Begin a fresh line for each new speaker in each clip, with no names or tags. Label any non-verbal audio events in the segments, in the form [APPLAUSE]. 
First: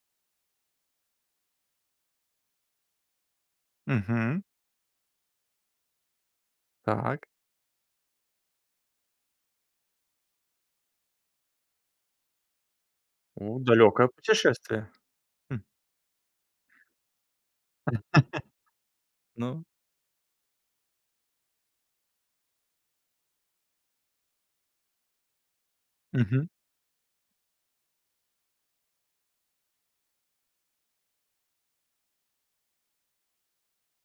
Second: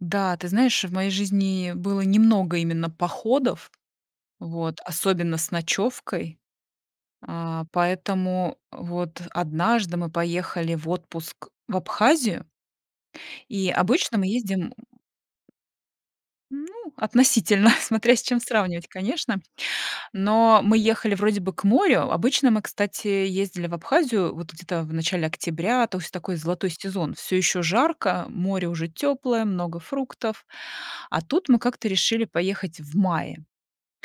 Да, ты знаешь, в моей жизни было немного именно походов,
Мгм.
вот, особенно с ночевкой.
Так.
А, поэтому вот однажды мы поехали в отпуск в Абхазию
О,
и
далекое
обычно мы ездим, м,
путешествие. Хм.
м Ну, относительно. [CHUCKLES]
[CHUCKLES]
Смотря с чем сравнивать, конечно.
Ну
Но мы ехали вроде бы к морю. Обычно мы, кстати, ездили в Абхазию вот где-то в начале октября, то есть такой
Мгм.
золотой сезон. Всё ещё жарко, море уже тёплое, много фруктов. А тут мы как-то решили поехать в мае.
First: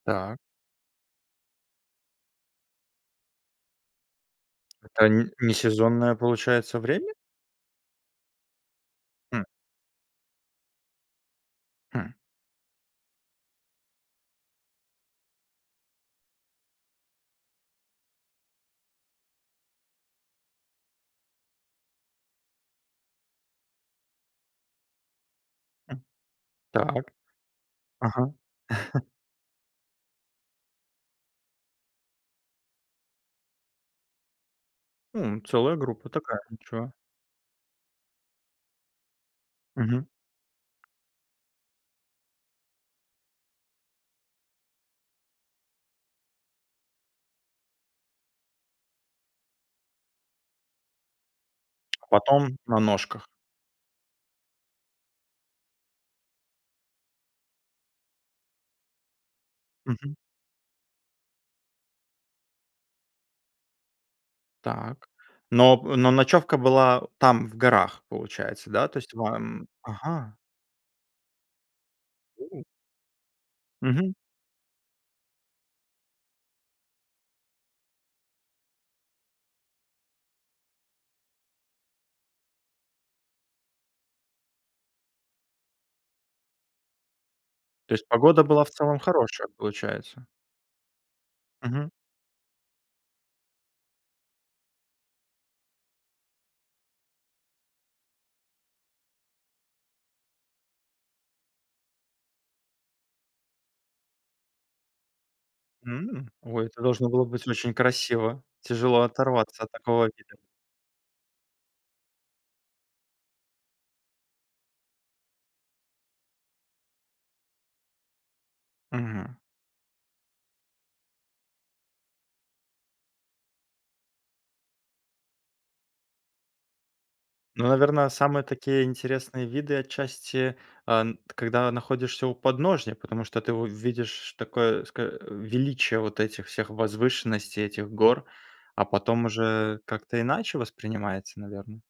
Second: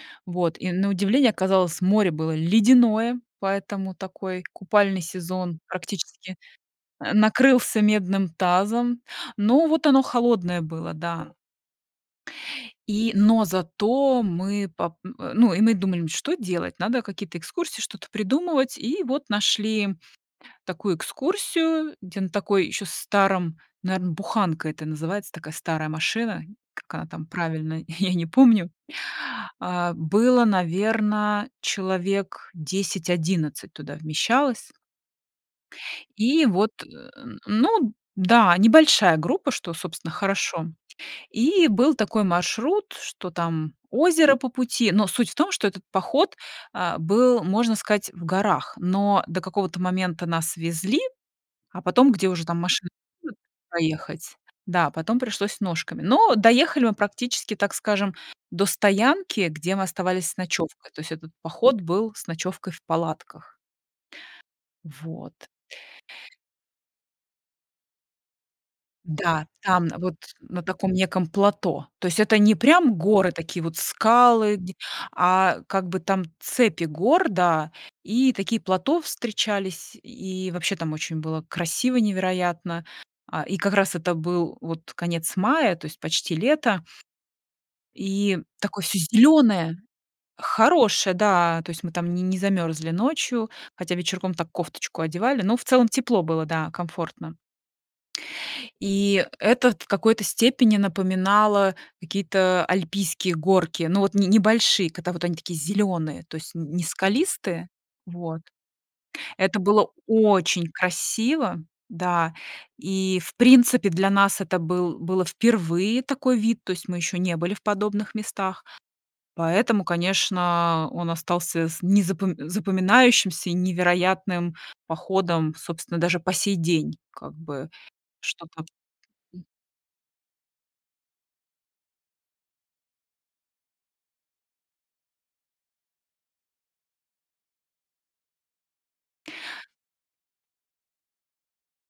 Та
Вот, и на удивление оказалось, море было ледяное, поэтому такой купальный
Это нь
сезон
несезонное
практически,
получается
э,
время?
накрылся медным тазом.
Хм.
Ну вот оно холодное было, да.
Хм.
И, но зато мы пап м, э, ну, и мы думаем: "Что делать? Надо какие-то экскурсии, что-то придумывать". И вот нашли такую экскурсию, где на такой ещё старом, наверно, буханка это называется, такая старая
М.
машина. Как она
Так.
там правильно- я не
Ага.
помню.
[CHUCKLES]
А было, наверно, человек 10-11 туда вмещалось.
М, целая группа такая,
И
и
вот, э,
чё?
[GRUNTS] н ну да. Небольшая группа, что,
Мгм.
собственно, хорошо. И был такой маршрут, что там озеро по пути. Но суть в том, что этот поход, а, был, можно сказать, в горах. Но до какого-то момента нас везли, а
А
потом, где уже
потом
там
на
машина
ножках.
[UNINTELLIGIBLE] проехать. Да, потом пришлось ножками. Но доехали мы практически, так скажем, до стоянки, где мы
Мгм.
оставались с ночёвкой. То есть этот поход был с ночёвкой в палатках.
Так.
Вот.
Но п но ночёвка была там в горах, получается, да? То есть
Да,
вам
там, вот
Ага.
на таком неком плато. То есть это не
У.
прям горы, такие вот
Мгм.
скалы, где а, как бы там цепи гор, да, и такие плато встречались. И вообще там очень было красиво невероятно. А, и как раз это был вот конец мая, то есть почти лето
То есть
и
погода была в
такое всё
целом хорошая,
зелёное.
получается?
Хорошее, да. То есть
Мгм.
мы там не не замёрзли ночью. Хотя вечерком так кофточку одевали, но в целом тепло было, да, комфортно. И это т в какой-то степени напоминало какие-то альпийские горки. Ну, вот не небольшие, когда вот они такие зелёные,
М.
то есть
О,
не
это должно было быть
скалистые
очень
Вот.
красиво. Тяжело
Это
оторваться от
было
такого вида.
очень красиво, да, и в принципе для нас это был было впервые такой вид. То есть мы ещё не были в подобных местах.
Мгм.
Поэтому, конечно, он остался с незапом запоминающимся и невероятным походом, собственно, даже по сей день как
Ну,
бы
наверно, самые
что-то
такие
м
интересные виды отчасти, а н когда находишься у подножья. Потому что ты увидишь такое ско э, величие вот этих всех возвышенностей, этих гор, а потом уже как-то иначе воспринимается, наверно.